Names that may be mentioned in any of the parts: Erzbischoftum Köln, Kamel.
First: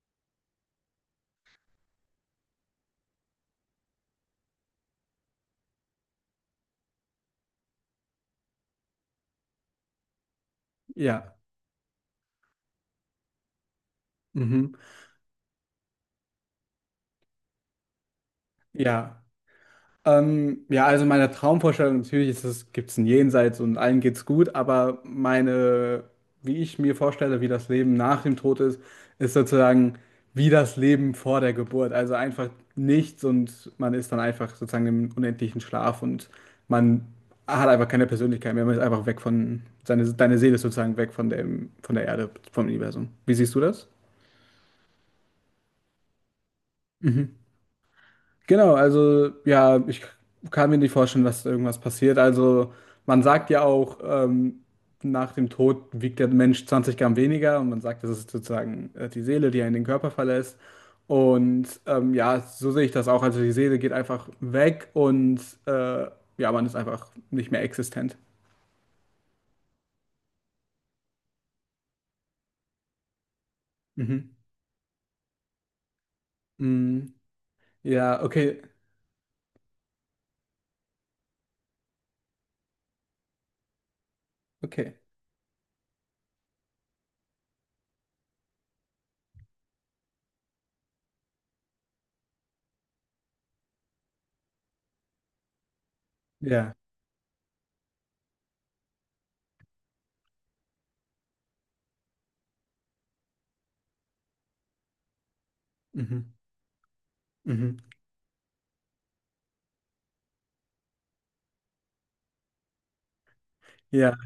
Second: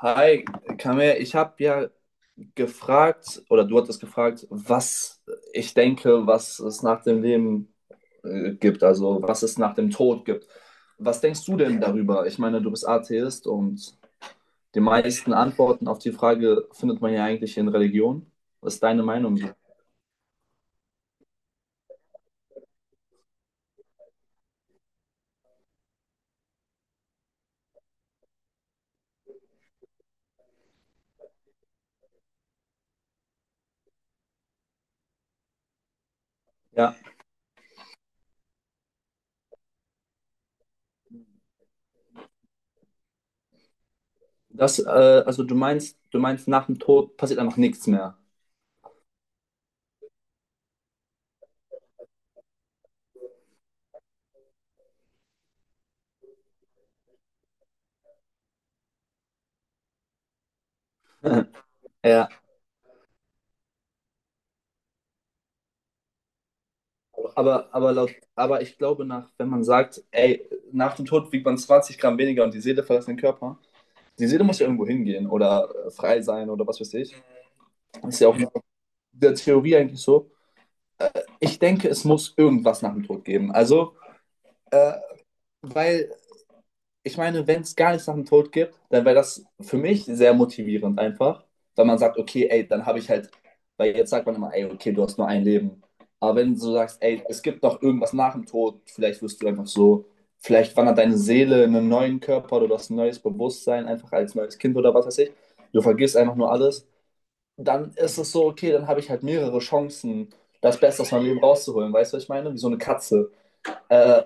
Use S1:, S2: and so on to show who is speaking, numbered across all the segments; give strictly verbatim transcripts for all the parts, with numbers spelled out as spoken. S1: Hi, Kamel, ich habe ja gefragt, oder du hattest gefragt, was ich denke, was es nach dem Leben äh, gibt, also was es nach dem Tod gibt. Was
S2: Ja,
S1: denkst du denn darüber? Ich meine, du bist Atheist und
S2: mhm.
S1: die meisten Antworten auf die Frage findet man ja eigentlich in Religion. Was ist deine
S2: Ja.
S1: Meinung, so?
S2: Ähm, ja, also meine Traumvorstellung natürlich ist es, gibt es ein Jenseits und allen geht's gut, aber meine, wie ich mir vorstelle, wie das Leben nach dem Tod ist, ist sozusagen wie das Leben vor der Geburt. Also einfach nichts und man ist dann einfach sozusagen im unendlichen Schlaf und
S1: Ja,
S2: man hat einfach keine Persönlichkeit mehr. Man ist einfach weg von, seine, deine Seele ist sozusagen weg von dem, von der Erde, vom Universum. Wie siehst du das?
S1: das, äh, also du meinst, du meinst, nach dem Tod
S2: Mhm.
S1: passiert einfach nichts mehr.
S2: Genau, also ja, ich kann mir nicht vorstellen, dass irgendwas passiert. Also man sagt ja auch, ähm, nach dem Tod wiegt der Mensch zwanzig Gramm weniger und man sagt, das ist sozusagen äh, die Seele, die einen den Körper verlässt. Und ähm,
S1: Ja.
S2: ja, so sehe ich das auch. Also die Seele geht einfach weg und äh, ja, man ist einfach nicht mehr
S1: Aber, aber, laut,
S2: existent.
S1: aber ich glaube, nach, wenn man sagt, ey, nach dem Tod wiegt man zwanzig Gramm weniger und die Seele verlässt den Körper, die
S2: Mhm.
S1: Seele muss ja irgendwo hingehen oder äh, frei sein oder was weiß ich.
S2: Mm,
S1: Das ist
S2: ja,
S1: ja auch in
S2: okay,
S1: der Theorie eigentlich so. Äh, Ich denke, es muss irgendwas nach dem Tod geben. Also, äh,
S2: okay.
S1: Weil ich meine, wenn es gar nichts nach dem Tod gibt, dann wäre das für mich sehr motivierend einfach, weil man sagt, okay, ey, dann habe ich halt, weil jetzt sagt man immer, ey, okay, du hast nur ein Leben. Aber wenn du
S2: Ja.
S1: sagst, ey, es gibt noch irgendwas nach dem Tod, vielleicht wirst du einfach so, vielleicht wandert deine Seele in einen neuen Körper oder du hast ein neues Bewusstsein, einfach als neues Kind oder was weiß ich. Du vergisst
S2: Mhm.
S1: einfach nur alles.
S2: Mhm.
S1: Dann ist es so, okay, dann habe ich halt mehrere Chancen, das Beste aus meinem Leben rauszuholen. Weißt du, was ich meine? Wie so eine Katze.
S2: Ja.
S1: Äh,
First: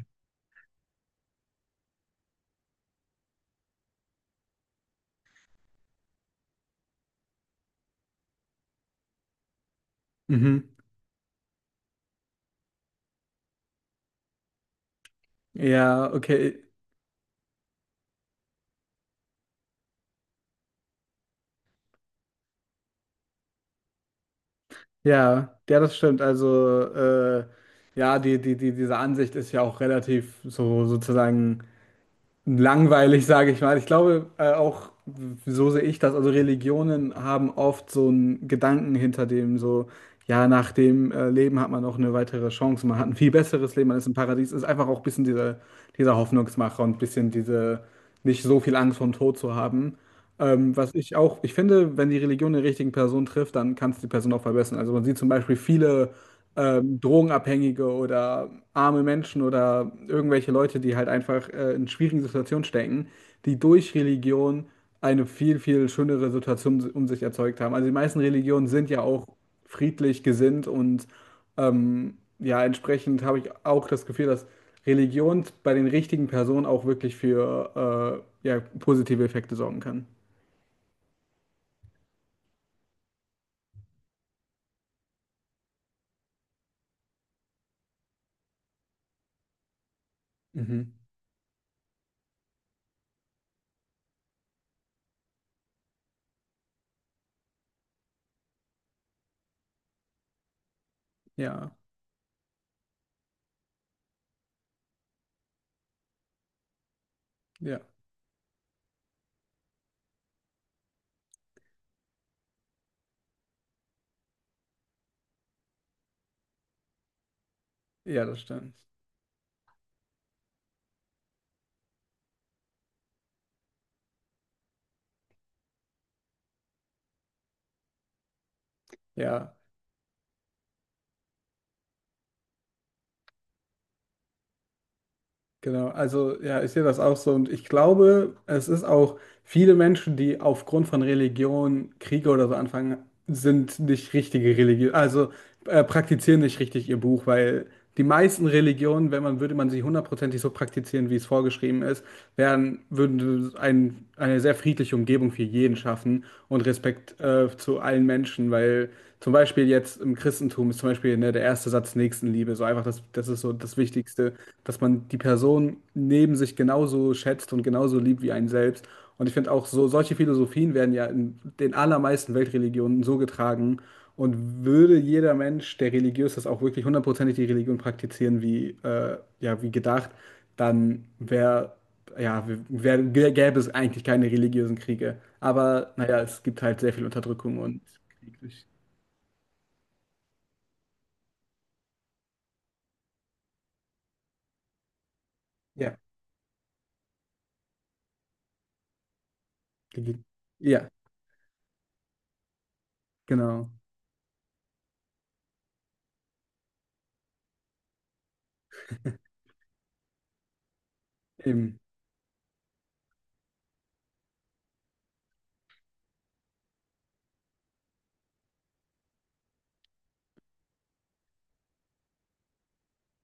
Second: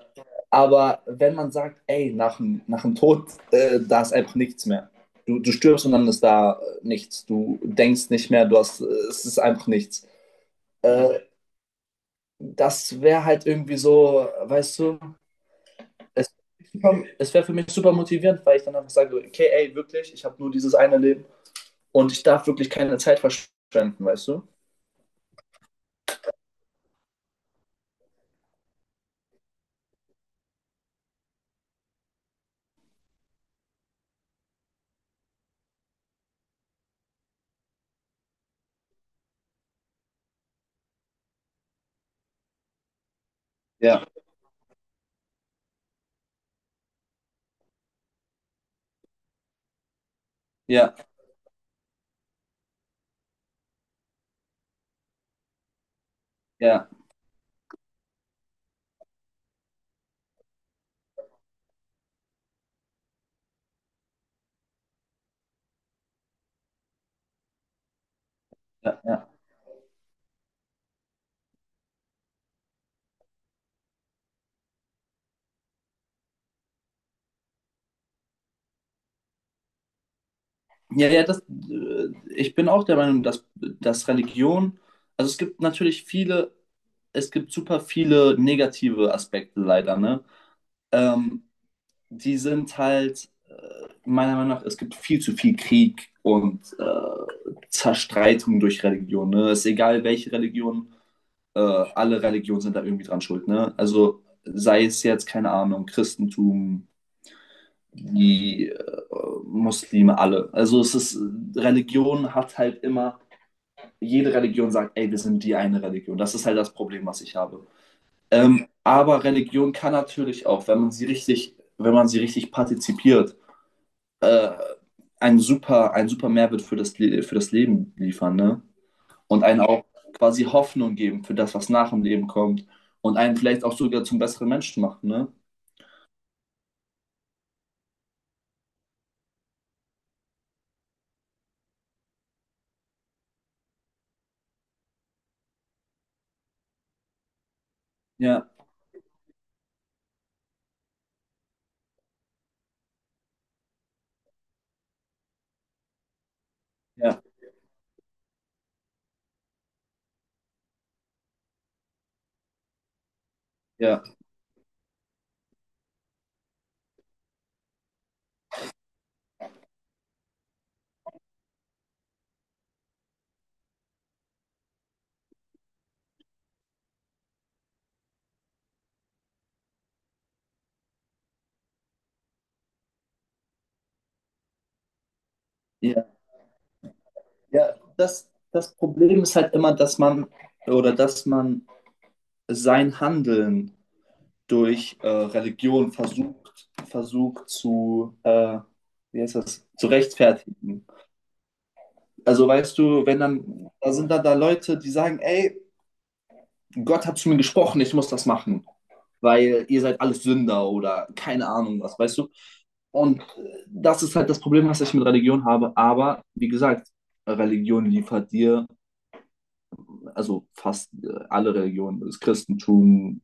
S1: aber wenn man sagt, ey, nach dem, nach dem Tod, äh, da ist einfach nichts mehr. Du, du stirbst und dann ist da äh, nichts. Du denkst nicht mehr, du hast, äh, es ist einfach nichts.
S2: Mhm.
S1: Äh, Das wäre halt irgendwie so, weißt du,
S2: Ja,
S1: es,
S2: okay.
S1: es wäre für mich super motivierend, weil ich dann einfach sage, okay, ey, wirklich, ich habe nur dieses eine Leben und ich darf wirklich keine Zeit verschwenden, weißt du?
S2: Ja, ja, das stimmt. Also, äh, ja, die, die, die, diese Ansicht ist ja auch relativ so sozusagen langweilig, sage ich mal. Ich glaube, äh, auch so sehe ich das. Also, Religionen haben oft so einen Gedanken hinter dem, so, ja, nach dem äh, Leben hat man noch eine weitere Chance, man hat ein viel besseres Leben, man
S1: Ja,
S2: ist im Paradies. Ist einfach auch ein bisschen dieser, dieser Hoffnungsmacher und ein bisschen diese, nicht so viel Angst vom Tod zu haben. Ähm, was
S1: ja,
S2: ich auch, ich finde, wenn die Religion den richtigen Person trifft, dann kann es die Person auch verbessern. Also man sieht zum Beispiel viele
S1: ja,
S2: ähm, Drogenabhängige oder arme Menschen oder irgendwelche Leute, die halt einfach äh, in schwierigen Situationen stecken, die durch Religion eine viel, viel schönere Situation si-, um sich erzeugt haben. Also die meisten Religionen sind ja
S1: ja,
S2: auch
S1: ja.
S2: friedlich gesinnt und ähm, ja, entsprechend habe ich auch das Gefühl, dass Religion bei den richtigen Personen auch wirklich für äh, ja, positive Effekte sorgen kann.
S1: Ja, ja, das, äh, Ich bin auch der Meinung, dass, dass Religion, also es gibt natürlich viele, es gibt super viele negative Aspekte leider, ne?
S2: Mhm.
S1: Ähm, Die sind halt, äh, meiner Meinung nach, es gibt viel zu viel Krieg und äh, Zerstreitung durch Religion, ne? Es ist egal, welche Religion, äh,
S2: Ja,
S1: alle Religionen sind da irgendwie dran schuld, ne? Also sei es jetzt, keine Ahnung, Christentum,
S2: ja,
S1: die äh, Muslime alle. Also es ist, Religion hat halt immer, jede Religion sagt, ey, wir sind die eine Religion. Das ist halt das Problem, was ich habe.
S2: ja, das
S1: Ähm,
S2: stimmt.
S1: aber Religion kann natürlich auch, wenn man sie richtig, wenn man sie richtig partizipiert, äh, einen super, einen super Mehrwert für das, für das Leben liefern, ne? Und
S2: Ja,
S1: einen auch quasi Hoffnung geben für das, was nach dem Leben kommt. Und einen vielleicht auch sogar zum besseren Menschen machen, ne?
S2: genau. Also, ja, ich sehe das auch so. Und ich glaube, es ist auch viele Menschen, die aufgrund von Religion Kriege oder so anfangen, sind nicht richtige Religion, also äh, praktizieren nicht richtig ihr Buch, weil die meisten
S1: Ja,
S2: Religionen, wenn man, würde man sie hundertprozentig so praktizieren, wie es vorgeschrieben ist, wären, würden ein, eine sehr friedliche Umgebung für jeden schaffen und Respekt
S1: ja,
S2: äh, zu allen Menschen, weil. Zum Beispiel jetzt im Christentum ist zum Beispiel, ne, der erste Satz Nächstenliebe. So einfach, das, das ist so das
S1: ja,
S2: Wichtigste, dass man die Person neben sich genauso schätzt und genauso liebt wie einen selbst. Und ich finde auch so, solche Philosophien werden ja in den allermeisten Weltreligionen so getragen. Und würde jeder Mensch, der religiös ist, auch wirklich hundertprozentig die Religion praktizieren, wie, äh, ja, wie gedacht, dann wäre, ja, wär, gäbe es eigentlich keine religiösen Kriege. Aber
S1: ja.
S2: naja, es gibt halt sehr viel Unterdrückung
S1: Ja,
S2: und
S1: das,
S2: Krieg durch.
S1: das Problem ist halt immer, dass man oder dass man sein Handeln durch äh, Religion
S2: Ja.
S1: versucht, versucht zu, äh, wie heißt das, zu
S2: Die geht-
S1: rechtfertigen.
S2: Ja,
S1: Also weißt du, wenn
S2: genau.
S1: dann, da sind dann da Leute, die sagen, ey, Gott hat zu mir gesprochen, ich muss das machen, weil ihr seid alles Sünder oder keine
S2: Eben,
S1: Ahnung was, weißt du? Und äh, das ist halt das Problem, was ich mit Religion habe. Aber wie gesagt, Religion liefert dir also fast äh, alle Religionen, das Christentum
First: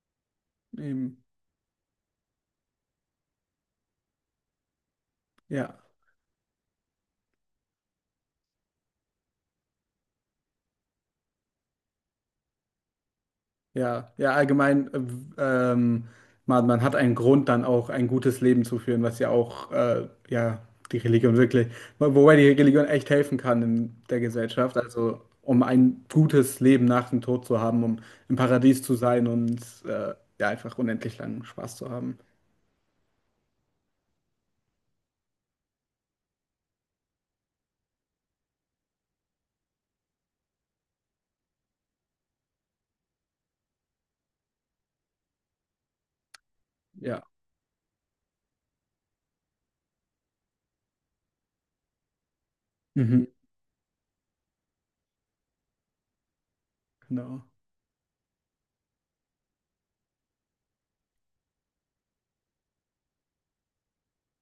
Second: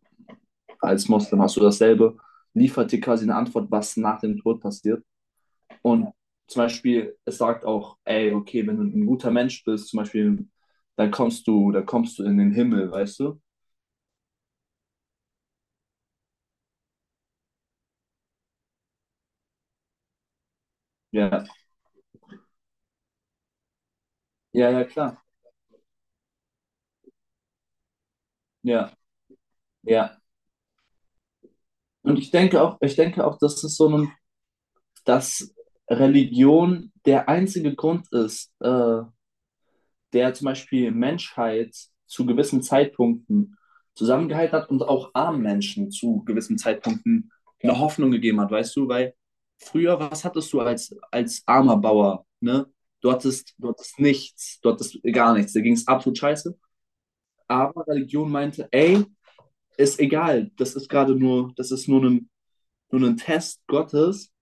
S1: als
S2: eben.
S1: Moslem hast du dasselbe, liefert dir quasi eine Antwort, was nach dem Tod passiert.
S2: Ja,
S1: Und zum Beispiel, es sagt auch, ey, okay, wenn du ein guter Mensch bist, zum Beispiel, dann kommst du, dann kommst du in den Himmel, weißt du?
S2: ja, ja, allgemein, äh, w- ähm, man, man hat einen Grund, dann auch ein gutes Leben zu führen, was ja auch, äh, ja, die Religion
S1: Ja,
S2: wirklich, wo- wobei die Religion echt helfen kann in der
S1: ja,
S2: Gesellschaft,
S1: ja, klar.
S2: also um ein gutes Leben nach dem Tod zu haben, um im Paradies
S1: Ja,
S2: zu sein und äh,
S1: ja.
S2: ja, einfach unendlich langen Spaß zu haben.
S1: Und ich denke auch, ich denke auch, dass es so ein, dass Religion der einzige Grund ist, äh, der zum Beispiel Menschheit zu gewissen Zeitpunkten zusammengehalten hat und auch armen Menschen zu gewissen
S2: Ja,
S1: Zeitpunkten eine Hoffnung gegeben hat, weißt du? Weil früher, was hattest du als, als armer Bauer, ne? Du
S2: mhm.
S1: hattest, du hattest nichts, du hattest gar nichts, da ging es absolut scheiße.
S2: Genau.
S1: Aber Religion meinte, ey, ist egal, das ist gerade nur, das ist nur ein, nur ein Test Gottes,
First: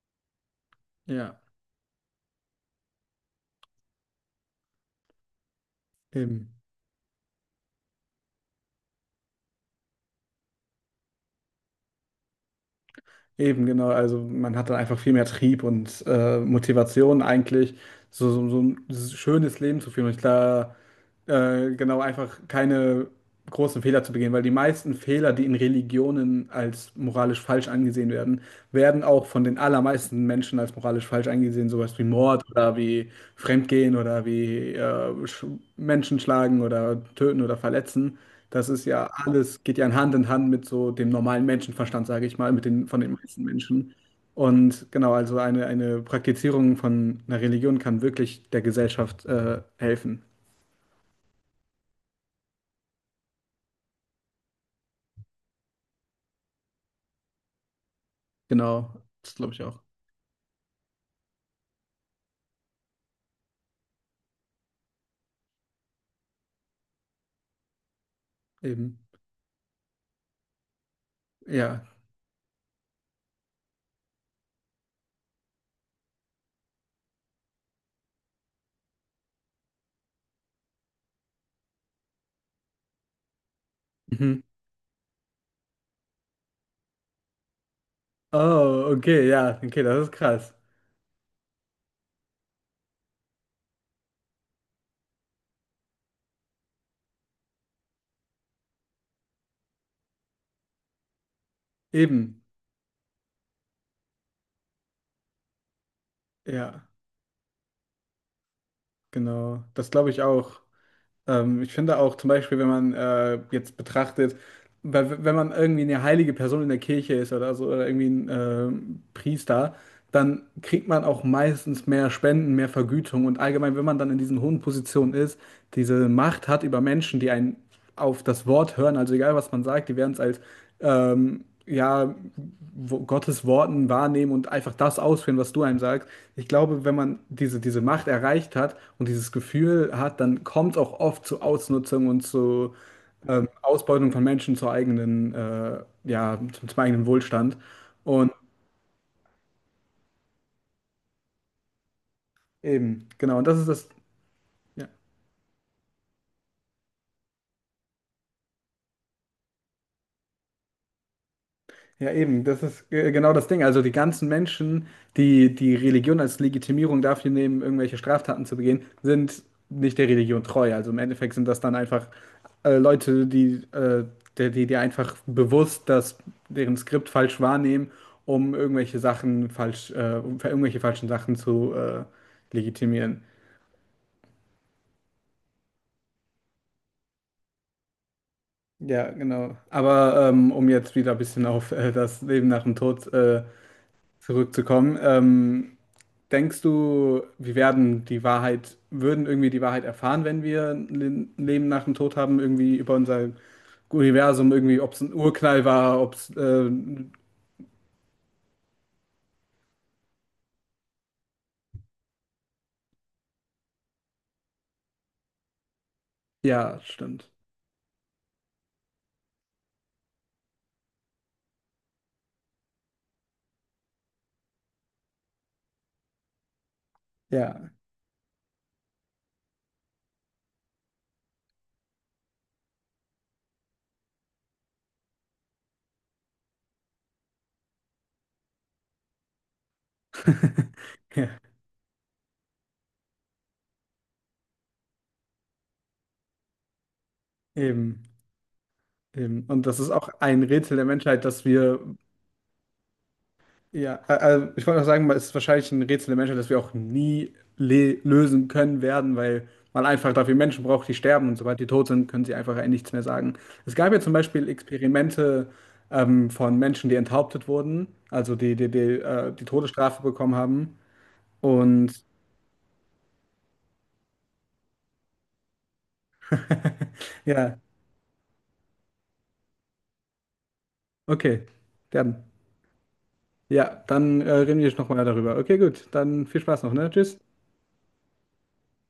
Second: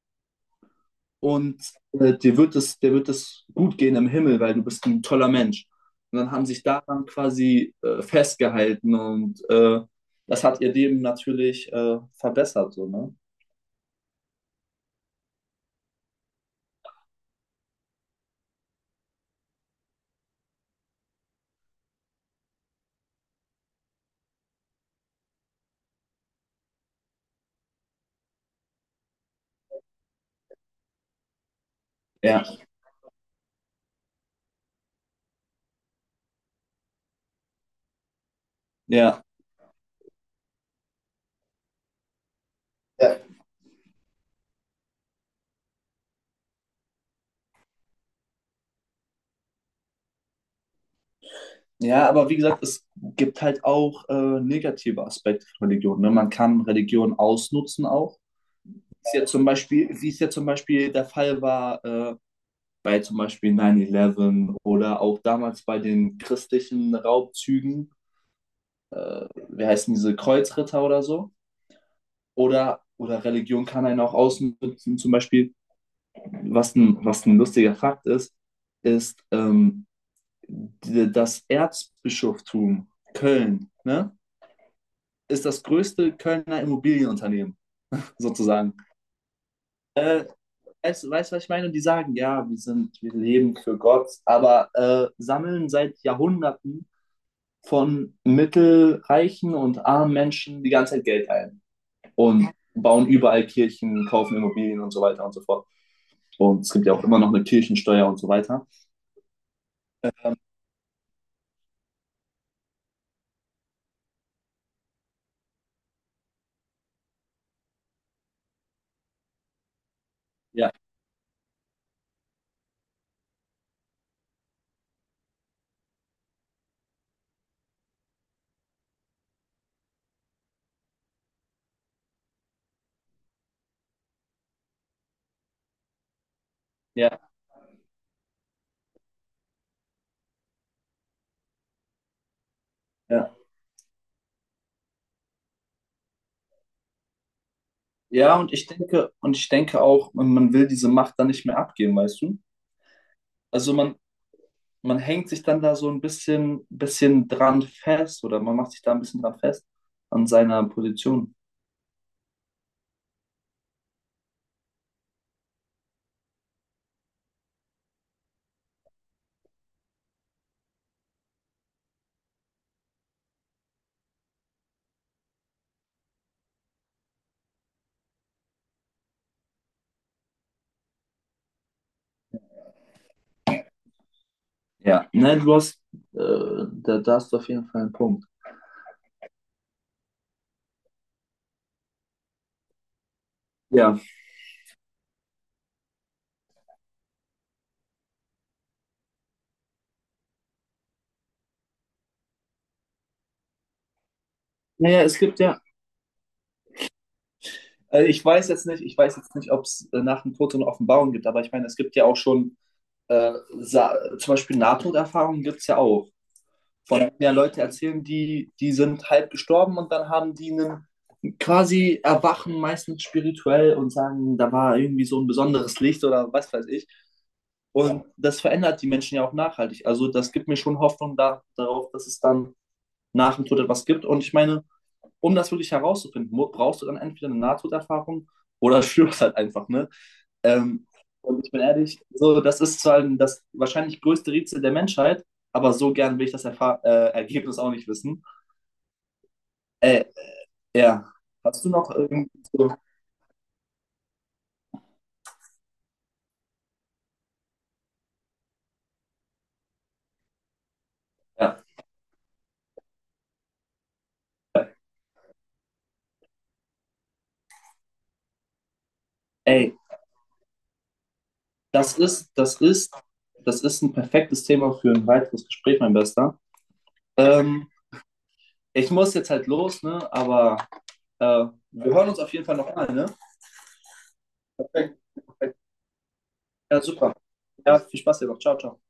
S2: Ja,
S1: und äh, dir wird es, dir wird es gut gehen im Himmel, weil du bist ein toller Mensch. Und dann haben
S2: eben.
S1: sich daran quasi äh, festgehalten und äh, das hat ihr Leben natürlich äh, verbessert, so, ne?
S2: Eben, genau. Also man hat dann einfach viel mehr Trieb und äh, Motivation eigentlich, so, so, so ein schönes Leben zu führen. Und klar, äh, genau, einfach keine großen Fehler zu begehen, weil die meisten Fehler, die in Religionen als moralisch falsch angesehen werden, werden auch von den allermeisten Menschen als moralisch falsch angesehen, sowas wie Mord
S1: Ja,
S2: oder wie Fremdgehen oder wie äh, Sch- Menschen schlagen oder töten oder verletzen. Das ist ja
S1: ja.
S2: alles, geht ja Hand in Hand mit so dem normalen Menschenverstand, sage ich mal, mit den, von den
S1: Ja.
S2: meisten Menschen. Und genau, also eine, eine Praktizierung von einer Religion kann wirklich der Gesellschaft äh, helfen.
S1: Ja, aber wie gesagt, es gibt halt auch äh, negative Aspekte von Religion. Ne? Man kann Religion ausnutzen auch.
S2: Genau,
S1: Ist ja
S2: das
S1: zum
S2: glaube ich auch.
S1: Beispiel, wie es ja zum Beispiel der Fall war äh, bei zum Beispiel neun elf oder auch damals bei den christlichen Raubzügen,
S2: Eben.
S1: äh, wie heißen diese Kreuzritter oder so.
S2: Ja.
S1: Oder, oder Religion kann einen auch ausnutzen. Zum Beispiel, was ein, was ein lustiger Fakt ist, ist ähm, die, das Erzbischoftum Köln, ne?
S2: Mhm.
S1: Ist das größte Kölner Immobilienunternehmen, sozusagen.
S2: Oh, okay, ja, okay, das ist
S1: Äh,
S2: krass.
S1: Weißt du, was ich meine? Und die sagen, ja, wir sind, wir leben für Gott, aber äh, sammeln seit Jahrhunderten von mittelreichen und armen Menschen die ganze Zeit Geld ein.
S2: Eben.
S1: Und bauen überall Kirchen, kaufen Immobilien und so weiter und so fort. Und es gibt
S2: Ja,
S1: ja auch immer noch eine Kirchensteuer und so weiter.
S2: genau. Das glaube ich auch. Ähm, ich finde auch zum Beispiel, wenn man äh, jetzt betrachtet, weil, wenn man irgendwie eine heilige Person in der Kirche ist oder so, oder irgendwie ein ähm, Priester, dann
S1: Ja,
S2: kriegt man auch meistens mehr Spenden, mehr Vergütung und allgemein, wenn man dann in diesen hohen Positionen ist, diese Macht hat über Menschen, die einen auf das Wort hören, also egal was man sagt, die werden es als ähm, ja, wo- Gottes Worten wahrnehmen und einfach das ausführen, was du einem sagst. Ich glaube, wenn man
S1: ja,
S2: diese, diese Macht erreicht hat und dieses Gefühl hat, dann kommt es auch oft zu Ausnutzung und zu
S1: ja.
S2: ähm, Ausbeutung von Menschen zur eigenen, äh, ja, zum, zum eigenen Wohlstand. Und
S1: Ja, und ich denke, und ich denke auch, man man will diese Macht dann nicht mehr abgeben, weißt du?
S2: eben, genau, und das ist
S1: Also
S2: das.
S1: man,
S2: Ja.
S1: man hängt sich dann da so ein bisschen, bisschen dran fest oder man macht sich da ein bisschen dran fest an seiner Position.
S2: Ja, eben, das ist äh, genau das Ding. Also die ganzen Menschen, die die Religion als Legitimierung dafür nehmen, irgendwelche Straftaten zu begehen, sind nicht der Religion treu. Also im Endeffekt sind das dann einfach äh, Leute, die, äh, die, die die einfach bewusst das, deren Skript falsch wahrnehmen, um irgendwelche Sachen falsch, äh, um irgendwelche falschen Sachen zu äh, legitimieren.
S1: Ja, ne, du hast, äh, da, da hast du auf jeden Fall einen Punkt.
S2: Ja, genau. Aber ähm, um jetzt wieder ein bisschen auf äh, das Leben nach dem Tod äh,
S1: Ja.
S2: zurückzukommen, ähm, denkst du, wir werden die Wahrheit, würden irgendwie die Wahrheit erfahren, wenn wir ein Le- Leben nach dem Tod haben, irgendwie über unser Universum, irgendwie, ob es
S1: Naja,
S2: ein
S1: es gibt ja,
S2: Urknall war, ob es, ähm,
S1: äh, ich weiß jetzt nicht, ich weiß jetzt nicht, ob es äh, nach dem Tod so eine Offenbarung gibt, aber ich meine, es gibt ja auch schon äh, sa- zum Beispiel Nahtoderfahrungen gibt es ja auch.
S2: ja,
S1: Von
S2: stimmt.
S1: mehr Leute erzählen, die, die sind halb gestorben und dann haben die einen quasi erwachen, meistens spirituell und sagen, da war irgendwie so ein besonderes Licht oder was weiß ich.
S2: Ja.
S1: Und das verändert die Menschen ja auch nachhaltig. Also das gibt mir schon Hoffnung da, darauf, dass es dann nach dem Tod etwas gibt. Und ich meine, um das wirklich herauszufinden, brauchst du dann entweder eine Nahtoderfahrung oder stirbst halt einfach, ne? Ähm,
S2: Ja,
S1: und ich bin ehrlich, so, das ist zwar das wahrscheinlich größte Rätsel der Menschheit, aber so gern will ich das Erfa äh, Ergebnis auch nicht
S2: eben,
S1: wissen.
S2: eben. Und das ist
S1: Äh,
S2: auch ein Rätsel der
S1: ja,
S2: Menschheit, dass
S1: hast du
S2: wir.
S1: noch irgendwie so,
S2: Ja, a- also ich wollte auch sagen, es ist wahrscheinlich ein Rätsel der Menschheit, das wir auch nie le lösen können werden, weil man einfach dafür Menschen braucht, die sterben und sobald
S1: ja.
S2: die tot sind, können sie einfach nichts mehr sagen. Es gab ja zum Beispiel Experimente ähm, von Menschen, die enthauptet wurden, also die die, die, äh, die
S1: Ey,
S2: Todesstrafe bekommen haben. Und
S1: das ist, das ist, das ist ein perfektes Thema für ein weiteres Gespräch, mein Bester.
S2: ja,
S1: Ähm, Ich muss jetzt halt los, ne? Aber äh,
S2: okay,
S1: wir hören uns
S2: dann.
S1: auf jeden Fall noch mal, ne?
S2: Ja, dann äh, reden wir
S1: Perfekt,
S2: nochmal darüber. Okay,
S1: perfekt.
S2: gut, dann viel Spaß noch,
S1: Ja,
S2: ne?
S1: super.
S2: Tschüss.
S1: Ja, viel Spaß dir noch. Ciao, ciao.